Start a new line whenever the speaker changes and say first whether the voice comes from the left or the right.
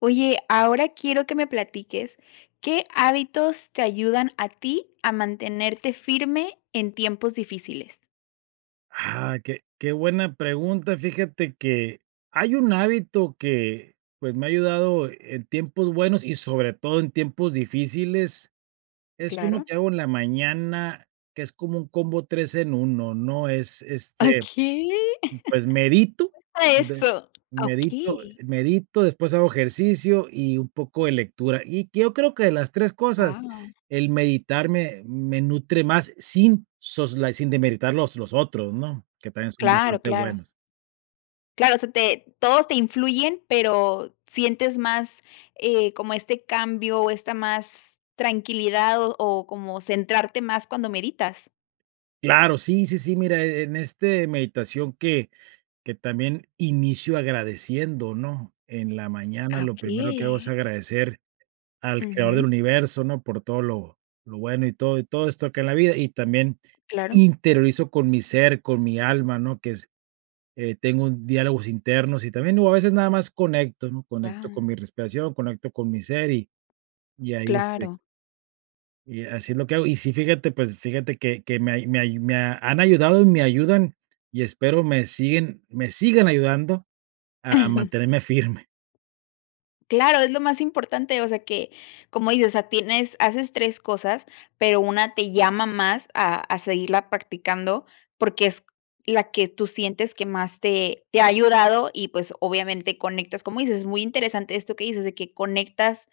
left: Oye, ahora quiero que me platiques, ¿qué hábitos te ayudan a ti a mantenerte firme en tiempos difíciles?
right: Ah, qué qué buena pregunta, fíjate, que hay un hábito que, pues, me ha ayudado, eh, en tiempos buenos y, sobre todo, en tiempos difíciles. Es uno
left: Claro.
right: que hago en la mañana, que es como un combo 3 en 1, ¿no? Es este,
left: Okey.
right: pues, medito,
left: Cuenta eso.
right: medito,
left: Okey.
right: medito, después, hago ejercicio y un poco de lectura. Y yo creo que de las 3 cosas,
left: Guau.
right: el meditar me me nutre más, sin sos la sin desmeritar los los otros, ¿no? Que también son
left: Claro,
right: bastante
left: claro.
right: buenos.
left: Claro, se te todos te influyen, pero, ¿sientes más, eh, como este cambio, o, esta más tranquilidad, o o, como centrarte más cuando meditas?
right: Claro, sí, sí, sí, mira, eh, en este meditación que que también inicio agradeciendo, ¿no? En la mañana,
left: Ah,
right: lo primero que hago es
left: okey.
right: agradecer al creador del
left: Ujú.
right: universo, ¿no?, por todo lo lo bueno y todo y todo esto acá en la vida, y también
left: Claro.
right: interiorizo con mi ser, con mi alma, ¿no? Que es tengo diálogos internos, y también o, a veces, nada más conecto, ¿no? Conecto
left: Guau.
right: con mi respiración, conecto con mi ser, y y ahí, este
left: Claro.
right: y así es lo que hago. Y, sí, fíjate, pues, fíjate que que me hay me hay me han ayudado, y me ayudan, y espero me siguen me sigan ayudando a mantenerme firme.
left: Claro, es lo más importante. O sea, que, como dices, o sea, tienes haces 3 cosas, pero 1 te llama más a a seguirla practicando, porque es la que tú sientes que más te te ha ayudado. Y, pues, obviamente, conectas, como dices, es muy interesante esto que dices, de que conectas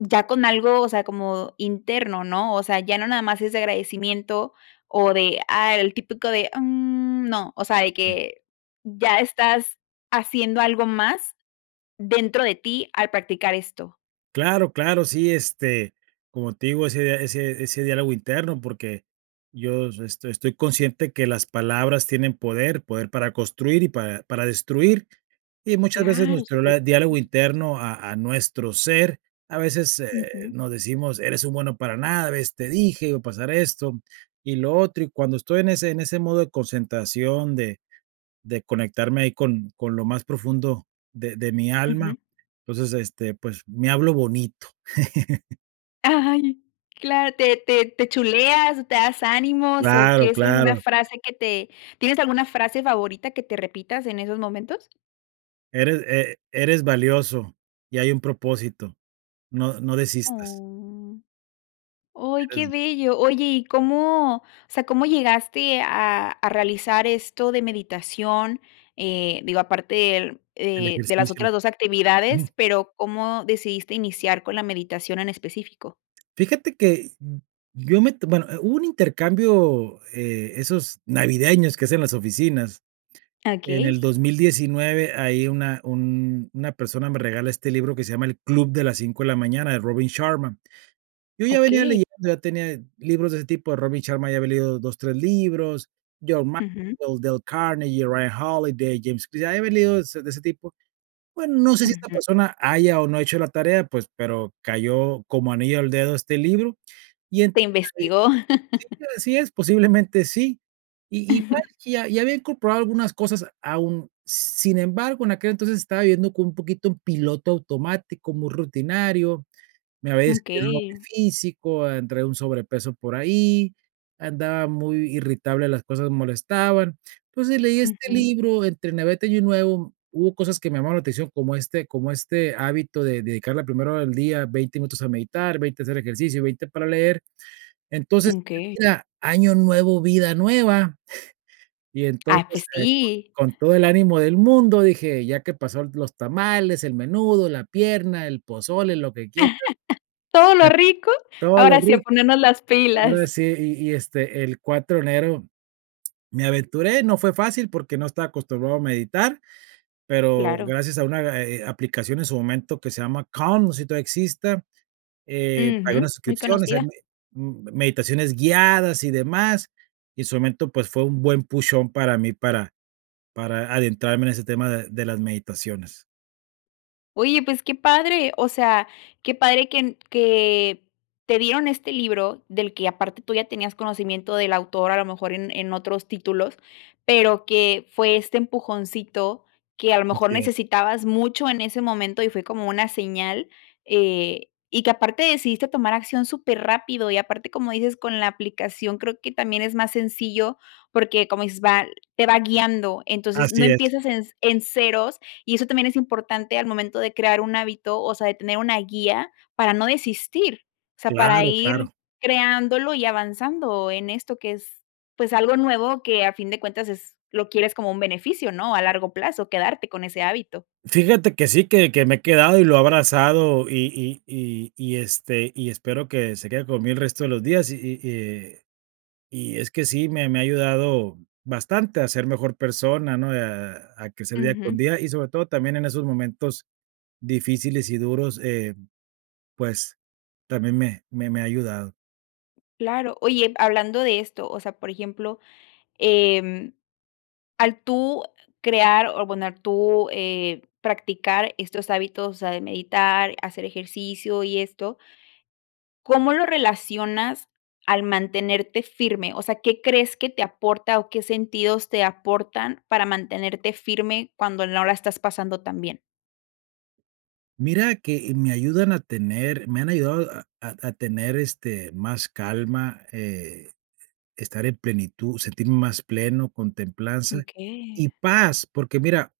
left: ya con algo, o sea, como interno, ¿no? O sea, ya no nada más es de agradecimiento, o de, ah, el típico de, mm, no, o sea, de que ya estás haciendo algo más dentro de ti al practicar esto.
right: Claro, claro. Sí, este, como te digo, ese ese ese diálogo interno, porque yo es esto estoy consciente que las palabras tienen poder. Poder para construir y para para destruir, y muchas veces
left: Claro,
right: nuestro lad diálogo
left: superinteresante.
right: interno a a nuestro ser, a veces, eh,
left: Ujú.
right: nos decimos: "Eres un bueno para nada. ¿Ves? Te dije, iba a pasar esto, y lo otro". Y cuando estoy en ese en ese modo de concentración, de de conectarme ahí con con lo más profundo de de mi alma,
left: Ujú.
right: entonces, este, pues me hablo bonito.
left: ¡Ay! Cla ¿te te te chuleas o te das ánimos o
right: Claro,
left: qué es alguna
right: claro.
left: frase que te? ¿Tienes alguna frase favorita que te repitas en esos momentos?
right: Eres e eres valioso y hay un propósito. No no desistas.
left: Oh. Oy, qué
right: Eres
left: bello. Oye, ¿y cómo? O sea, ¿cómo llegaste a a realizar esto de meditación? Eh, digo, aparte del
right: El
left: eh de las
right: ejercicio.
left: otras 2
right: Ujú.
left: actividades, pero, ¿cómo decidiste iniciar con la meditación en específico?
right: Fíjate que yo me to bueno, hubo un intercambio, eh, esos navideños que hacen las oficinas. En el
left: Okey.
right: 2019, ahí una un una persona me regala este libro que se llama El club de las 5 de la mañana, de Robin Sharma. Yo ya venía
left: Okey.
right: leyen ya tenía libros de ese tipo de Robin Sharma, ya había leído 2, 3 libros. John
left: Ujú.
right: Maxwell, Dale Carnegie, Ryan Holiday, James ya había leído es de ese tipo. Bueno, no sé si esta
left: Ujú.
right: persona haya o no hecho la tarea, pues, pero cayó como anillo al dedo este libro, y en
left: Te
right: [unintelligible]
left: investigó.
right: Sí, así es, posiblemente sí, i igual que ya ya había incorporado algunas cosas a un sin embargo, en aquel entonces estaba viviendo con un poquito en piloto automático, muy rutinario. Me había descuidado en lo
left: Okey.
right: físico, entré a un sobrepeso por ahí. Andaba muy irritable, las cosas molestaban. Entonces, leí este
left: Ujú.
right: libro entre Navidad y Año Nuevo, hubo cosas que me llamaban la atención, como este como este hábito de dedicar la primera hora del día, 20 minutos a meditar, 20 a hacer ejercicio y 20 para leer. Entonces,
left: Okey.
right: mira, año nuevo, vida nueva, y
left: ¡Ay,
right: entonces
left: pues sí!
right: con todo el ánimo del mundo, dije: "Ya que pasó los tamales, el menudo, la pierna, el pozole, lo que quieras".
left: Todo
right: Que
left: lo rico,
right: todo lo
left: ahora sí, a
right: ric
left: ponernos las
right: ahora
left: pilas.
right: sí, y y este el 4 de enero me aventuré, no fue fácil porque no estaba acostumbrado a meditar, pero
left: Claro.
right: gracias a una, eh eh a aplicación en su momento que se llama Calm, no sé si todavía exista, eh, pagué
left: Ujú.
right: unas
left: Muy
right: suscripciones, eh,
left: conocida.
right: me m meditaciones guiadas y demás, y en su momento, pues, fue un buen Push on para mí, para para adentrarme en ese tema de de las meditaciones.
left: Oye, pues qué padre, o sea, qué padre que en que te dieron este libro del que aparte tú ya tenías conocimiento del autor, a lo mejor en en otros títulos, pero que fue este empujoncito que, a lo mejor
right: Así es.
left: necesitabas mucho en ese momento y fue como una señal, eh, y que aparte decidiste tomar acción súper rápido. Y aparte, como dices, con la aplicación creo que también es más sencillo porque como dices, va te va guiando, entonces no
right: Así es.
left: empiezas en en ceros y eso también es importante al momento de crear un hábito, o sea, de tener una guía para no desistir, o sea, para
right: Claro,
left: ir
right: claro.
left: creándolo y avanzando en esto que es, pues algo nuevo que a fin de cuentas es lo quieres como un beneficio ¿no? A largo plazo quedarte con ese hábito.
right: Fíjate que sí, que que me he quedado y lo he abrazado, y y y y y este, y espero que se quede conmigo el resto de los días, Y y y, eh, y es que sí, me me ha ayudado bastante a ser mejor persona, ¿no? A a crecer día con
left: Ujú.
right: día, y sobre todo también en esos momentos difíciles y duros, eh, pues, también me me me ha ayudado.
left: Claro. Oye, hablando de esto, o sea, por ejemplo, em, al tú crear o abonar tú, eh, practicar estos hábitos, o sea, de meditar, hacer ejercicio y esto ¿cómo lo relacionas al mantenerte firme? O sea, ¿qué crees que te aporta o qué sentidos te aportan para mantenerte firme cuando no la estás pasando tan bien?
right: Mira que me ayudan a tener me han ayudado a a a tener, este, más calma, eh, estar en plenitud, sentirme más pleno, con templanza
left: Okey.
right: y paz, porque mira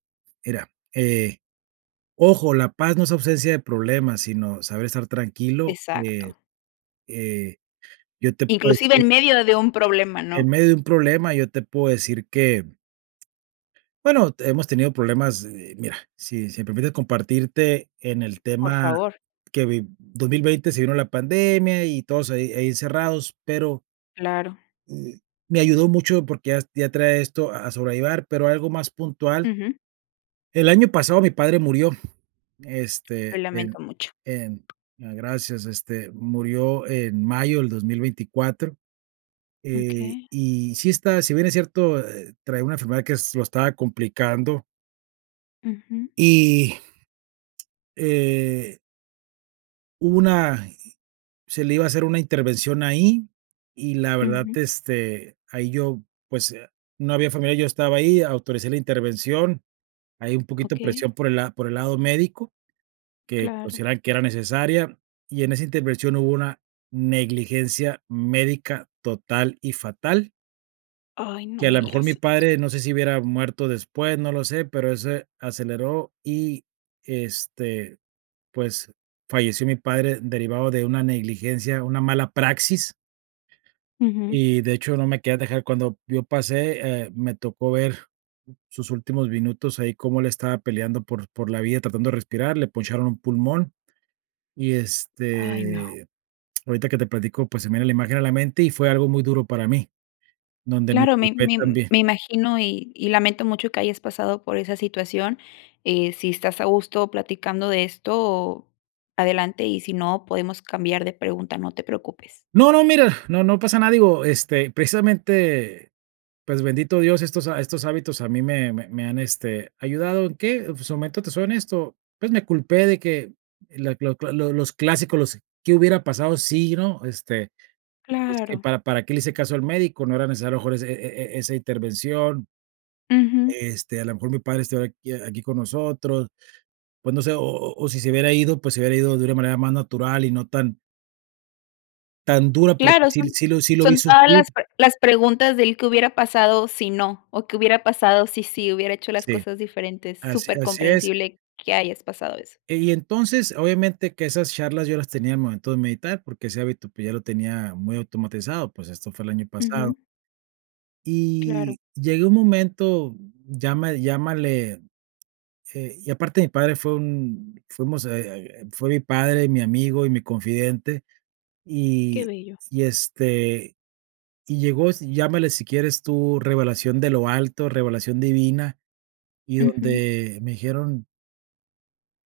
right: mira, eh, ojo, la paz no es ausencia de problemas, sino saber estar tranquilo, eh
left: Exacto.
right: eh, yo te puedo
left: Inclusive
right: decir
left: en medio de un problema,
right: en
left: ¿no?
right: medio de un problema, yo te puedo decir que, bueno, hemos tenido problemas, eh, mira, si si me permites compartirte en el
left: Por
right: tema
left: favor.
right: que viv 2020 se vino la pandemia y todos ahí ahí encerrados, pero
left: Claro.
right: me ayudó mucho, porque yas ya traía esto a a sobrellevar, pero algo más puntual
left: Ujú.
right: el año pasado mi padre murió,
left: Lo
right: este, en
left: lamento mucho.
right: en ah, gracias. Este, murió en mayo del 2024, eh,
left: Okey.
right: y sí está si bien es cierto, eh, traía una enfermedad que es lo estaba complicando
left: Ujú.
right: y eh hubo una i se le iba a hacer una intervención ahí, y la verdad,
left: Ujú.
right: este, ahí yo, pues, eh, no había familiares, yo estaba ahí, autoricé la intervención, ahí un poquito
left: Okey.
right: presión por el la por el lado médico, que
left: Claro.
right: consideraban que era necesaria, y en esa intervención hubo una negligencia médica total y fatal
left: Ay, no
right: que a
left: me
right: la mejor mi
left: digas eso.
right: padre, no sé si hubiera muerto después, no lo sé, pero ese aceleró y, este, pues, falleció mi padre derivado de una negligencia, una mala praxis.
left: Ujú.
right: Y, de hecho, no me querían dejar cuando yo pase, eh, me tocó ver sus últimos minutos ahí como él estaba peleando por por la vida tratando de respirar, le poncharon un pulmón, y,
left: Ay, no.
right: este, ahorita que te platico, pues, se me viene la imagen a la mente y fue algo muy duro para mí, donde
left: Claro, me
right: [unintelligible]
left: me
right: también.
left: me imagino, y y lamento mucho que hayas pasado por esa situación, eh, si estás a gusto platicando de esto, adelante, y si no, podemos cambiar de pregunta, no te preocupes.
right: No, no, mira, no, no pasa nada, digo, este, precisamente, pues, bendito Dios, estos ha estos hábitos a mí me me me han, este, ayudado, ¿en qué?, pues, en su momento, te soy honesto, pues, me culpé de que la cla cla lo los clásicos, los, ¿qué hubiera pasado si no? Este: "Es que
left: Claro.
right: para para qué le hice caso al médico. No era necesario a lo mejor ese e e e esa intervención".
left: Ujú.
right: Este, a lo mejor mi padre estuviera aquí aquí con nosotros. Pues, no sé, o o o si se hubiera ido, pues, se hubiera ido de una manera más natural y no tan tan dura, porque
left: Claro,
right: sí
left: son
right: sí lo sí lo vi
left: son todas
right: sufrir.
left: las pre las preguntas del ¿Qué hubiera pasado si no, o qué hubiera pasado si sí hubiera hecho las
right: Sí.
left: cosas diferentes?
right: Así así es.
left: Supercomprensible que hayas pasado eso.
right: Y entonces, obviamente, que esas charlas yo las tenía al momento de meditar, porque ese hábito, pues, ya lo tenía muy automatizado, pues, esto fue el año pasado.
left: Ujú. Claro.
right: Y llegué a un momento, lláma llámale, eh, y aparte mi padre fue un fuimos, eh eh eh, fue mi padre, mi amigo y mi confidente,
left: Qué
right: y
left: bello.
right: y, este, y llegó, es llámale, si quieres tú, revelación de lo alto, revelación divina, y
left: Ujú.
right: donde me dijeron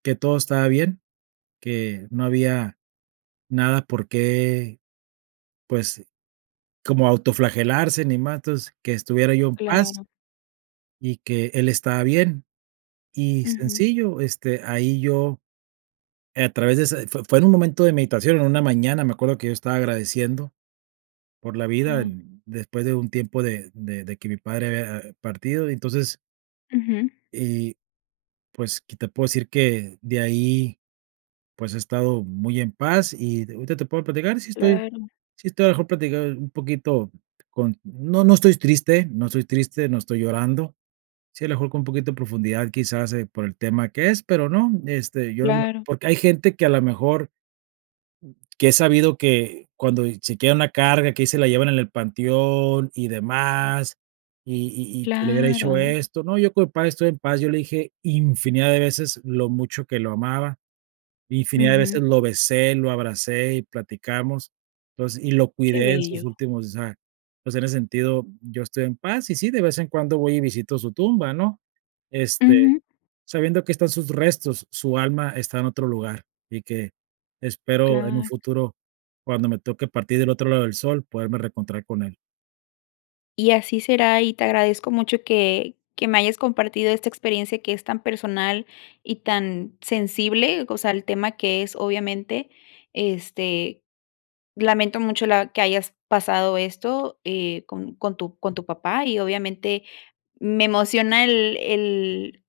right: que todo estaba bien, que no había nada por qué, pues, como autoflagelarse, ni más, entonces, que estuviera yo en paz
left: Claro.
right: y que él estaba bien, y
left: Ujú.
right: sencillo, este, ahí yo, a través de esa fue fue en un momento de meditación, en una mañana, me acuerdo que yo estaba agradeciendo por la vida
left: Wao.
right: en después de un tiempo de de de que mi padre había partido y, entonces
left: Ujú.
right: Y, pues, que te puedo decir que, de ahí, pues, he estado muy en paz y d ahorita te puedo platicar, sí estoy
left: Claro.
right: sí estoy, a la mejor platicar un poquito con no, no estoy triste, no estoy triste, no estoy llorando. Sí, a la mejor, con poquito de profundidad, quizás, eh, por el tema que es, pero no, este, yo no me
left: Claro.
right: porque hay gente que, a la mejor que he sabido que, cuando, eh, se quedan la carga, que ahí se la llevan en el panteón y demás, y y y que le hubiera dicho
left: Claro.
right: esto. No, yo con mi padre estoy en paz, yo le dije infinidad de veces lo mucho que lo amaba, infinidad de
left: Ujú.
right: veces lo besé, lo abracé y platicamos. Entonces, y lo
left: Qué
right: cuidé en sus
left: bello.
right: últimos O sea, pues, en ese sentido yo estoy en paz. Y sí, de vez en cuando voy y visito su tumba, ¿no?, este,
left: Ujú.
right: sabiendo que están sus restos, su alma está en otro lugar, y que espero, en un
left: Claro.
right: futuro, cuando me toque partir del otro lado del sol, poderme reencontrar con él.
left: Y así será, y te agradezco mucho que que me hayas compartido esta experiencia que es tan personal, y tan sensible. O sea, el tema que es obviamente, este, lamento mucho la que hayas pasado esto, eh, con con tu con tu papá, y obviamente me emociona el el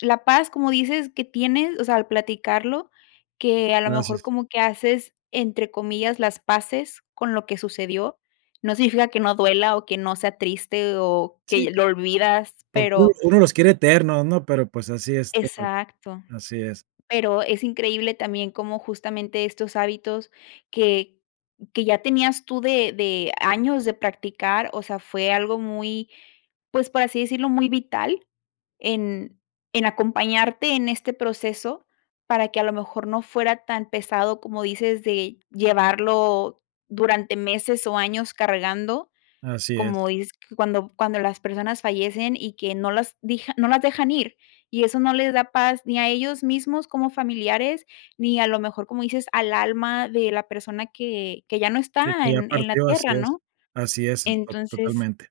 left: la paz, como dices, que tienes, o sea, al platicarlo, que a lo
right: Gracias.
left: mejor como que haces, entre comillas, las paces con lo que sucedió, no significa que no duela, o, que no sea triste, o,
right: Sí,
left: que
right: cl
left: lo olvidas,
right: porque uno
left: pero
right: uno los quiere eternos, ¿no? Pero, pues, así es todo.
left: Exacto.
right: Así es.
left: Pero, es increíble también como justamente estos hábitos que que ya tenías tú de de años de practicar, o sea, fue algo muy, pues, por así decirlo, muy vital en en acompañarte en este proceso para que a lo mejor no fuera tan pesado, como dices, de llevarlo durante meses, o, años cargando,
right: Así es.
left: como isk cuando cuando las personas fallecen, y que no las dija no las dejan ir. Y eso no les da paz, ni a ellos mismos como familiares, ni a lo mejor, como dices, al alma de la persona que que ya no
right: Que
left: está
right: que ya
left: en en la
right: partió, así
left: tierra,
right: es,
left: ¿no?
right: así es to
left: Entonces,
right: totalmente.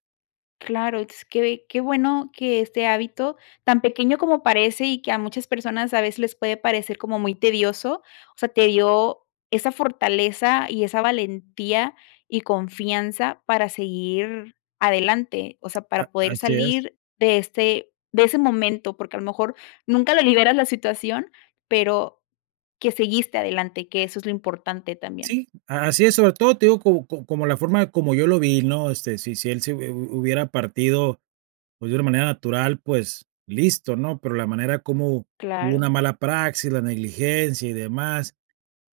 left: claro, es que qué bueno que este hábito tan pequeño como parece, y que a muchas personas a veces les puede parecer como muy tedioso, o sea, te dio esa fortaleza, y esa valentía, y confianza para seguir adelante, o sea,
right: A
left: para poder
right: así es.
left: salir de este de ese momento. Porque a lo mejor nunca le liberas la situación, pero que seguiste adelante, que eso es lo importante también.
right: Sí, a así es, sobre todo te digo co como como la forma como yo lo vi, ¿no? Este, si si él se hu hubiera partido, pues, de una manera natural, pues, listo, ¿no? Pero la manera como hubo una
left: Claro.
right: mala praxis, la negligencia y demás,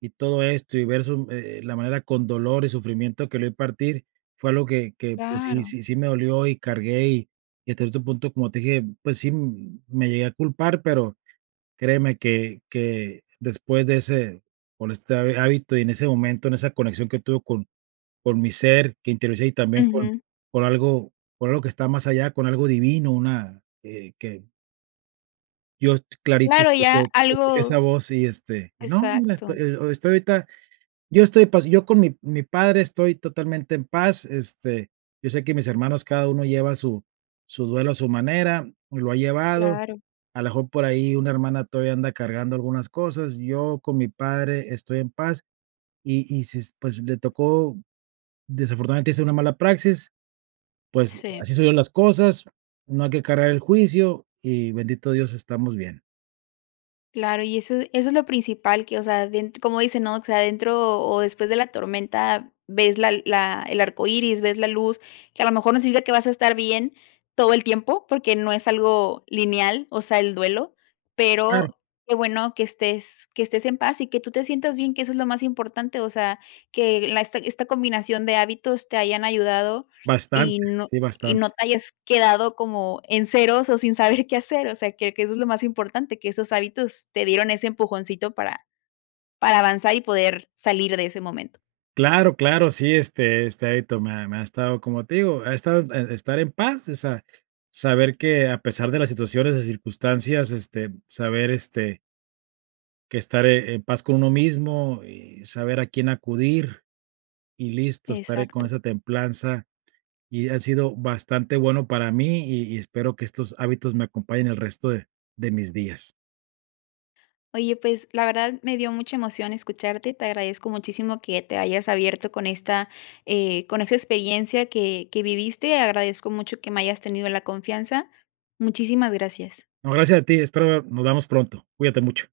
right: y todo esto, y ver su m eh, la manera con dolor y sufrimiento que lo vi partir. Fue algo que que, pues, sí
left: Claro.
right: sí sí me dolió, y cargué, y y hasta este punto, como te dije, pues, sí me llegué a culpar, pero créeme que que después de ese con este ha hábito y en ese momento, en esa conexión que tuve con con mi ser que interioricé, y también con
left: Ujú.
right: con algo con algo que está más allá, con algo divino, una, eh, que Yo est clarito
left: Claro, ya
right: escuche escuché esa
left: algo
right: voz, y, este, y no, mira,
left: Exacto.
right: estoy ahorita, yo estoy en paz. Yo con mi mi padre estoy totalmente en paz, este, yo sé que mis hermanos cada uno lleva su su duelo a su manera, lo ha llevado.
left: Claro.
right: A lo mejor, por ahí, una hermana todavía anda cargando algunas cosas, yo con mi padre estoy en paz. Y-y si, pues, le tocó, desafortunadamente hizo una mala praxis, pues,
left: Sí.
right: así se dieron las cosas, no hay que cargar el juicio, y bendito Dios estamos bien.
left: Claro, y eso eso es lo principal que, o sea, bien como dicen, ¿no? O sea, dentro o después de la tormenta, ves la la el arcoíris, ves la luz, que a lo mejor no significa que vas a estar bien todo el tiempo porque no es algo lineal, o sea, el duelo,
right: Claro.
left: pero qué bueno que estés que estés en paz y que tú te sientas bien, que eso es lo más importante. O sea, que en la esta esta combinación de hábitos te hayan ayudado y
right: Bastante.
left: no
right: Sí,
left: y
right: bastante.
left: no te hayas quedado como en ceros o sin saber qué hacer, o sea, que que eso es lo más importante, que esos hábitos te dieron ese empujoncito para para avanzar y poder salir de ese momento.
right: Claro, claro. Sí, este este, ahí to me ha me ha estado, como te digo, ha estado estar en paz, o sea, saber que, a pesar de las situaciones y circunstancias, este, saber, este que estaré en paz con uno mismo, y saber a quién acudir y listo. Estaré con
left: Exacto.
right: esa templanza, y ha sido bastante bueno para mí y y espero que estos hábitos me acompañen el resto de de mis días.
left: Oye, pues, la verdad me dio mucha emoción escucharte. Te agradezco muchísimo que te hayas abierto con esta, eh, con esta experiencia que que viviste. Agradezco mucho que me hayas tenido la confianza. Muchísimas gracias.
right: No, gracias a ti, espero nos veamos pronto. Cuídate mucho.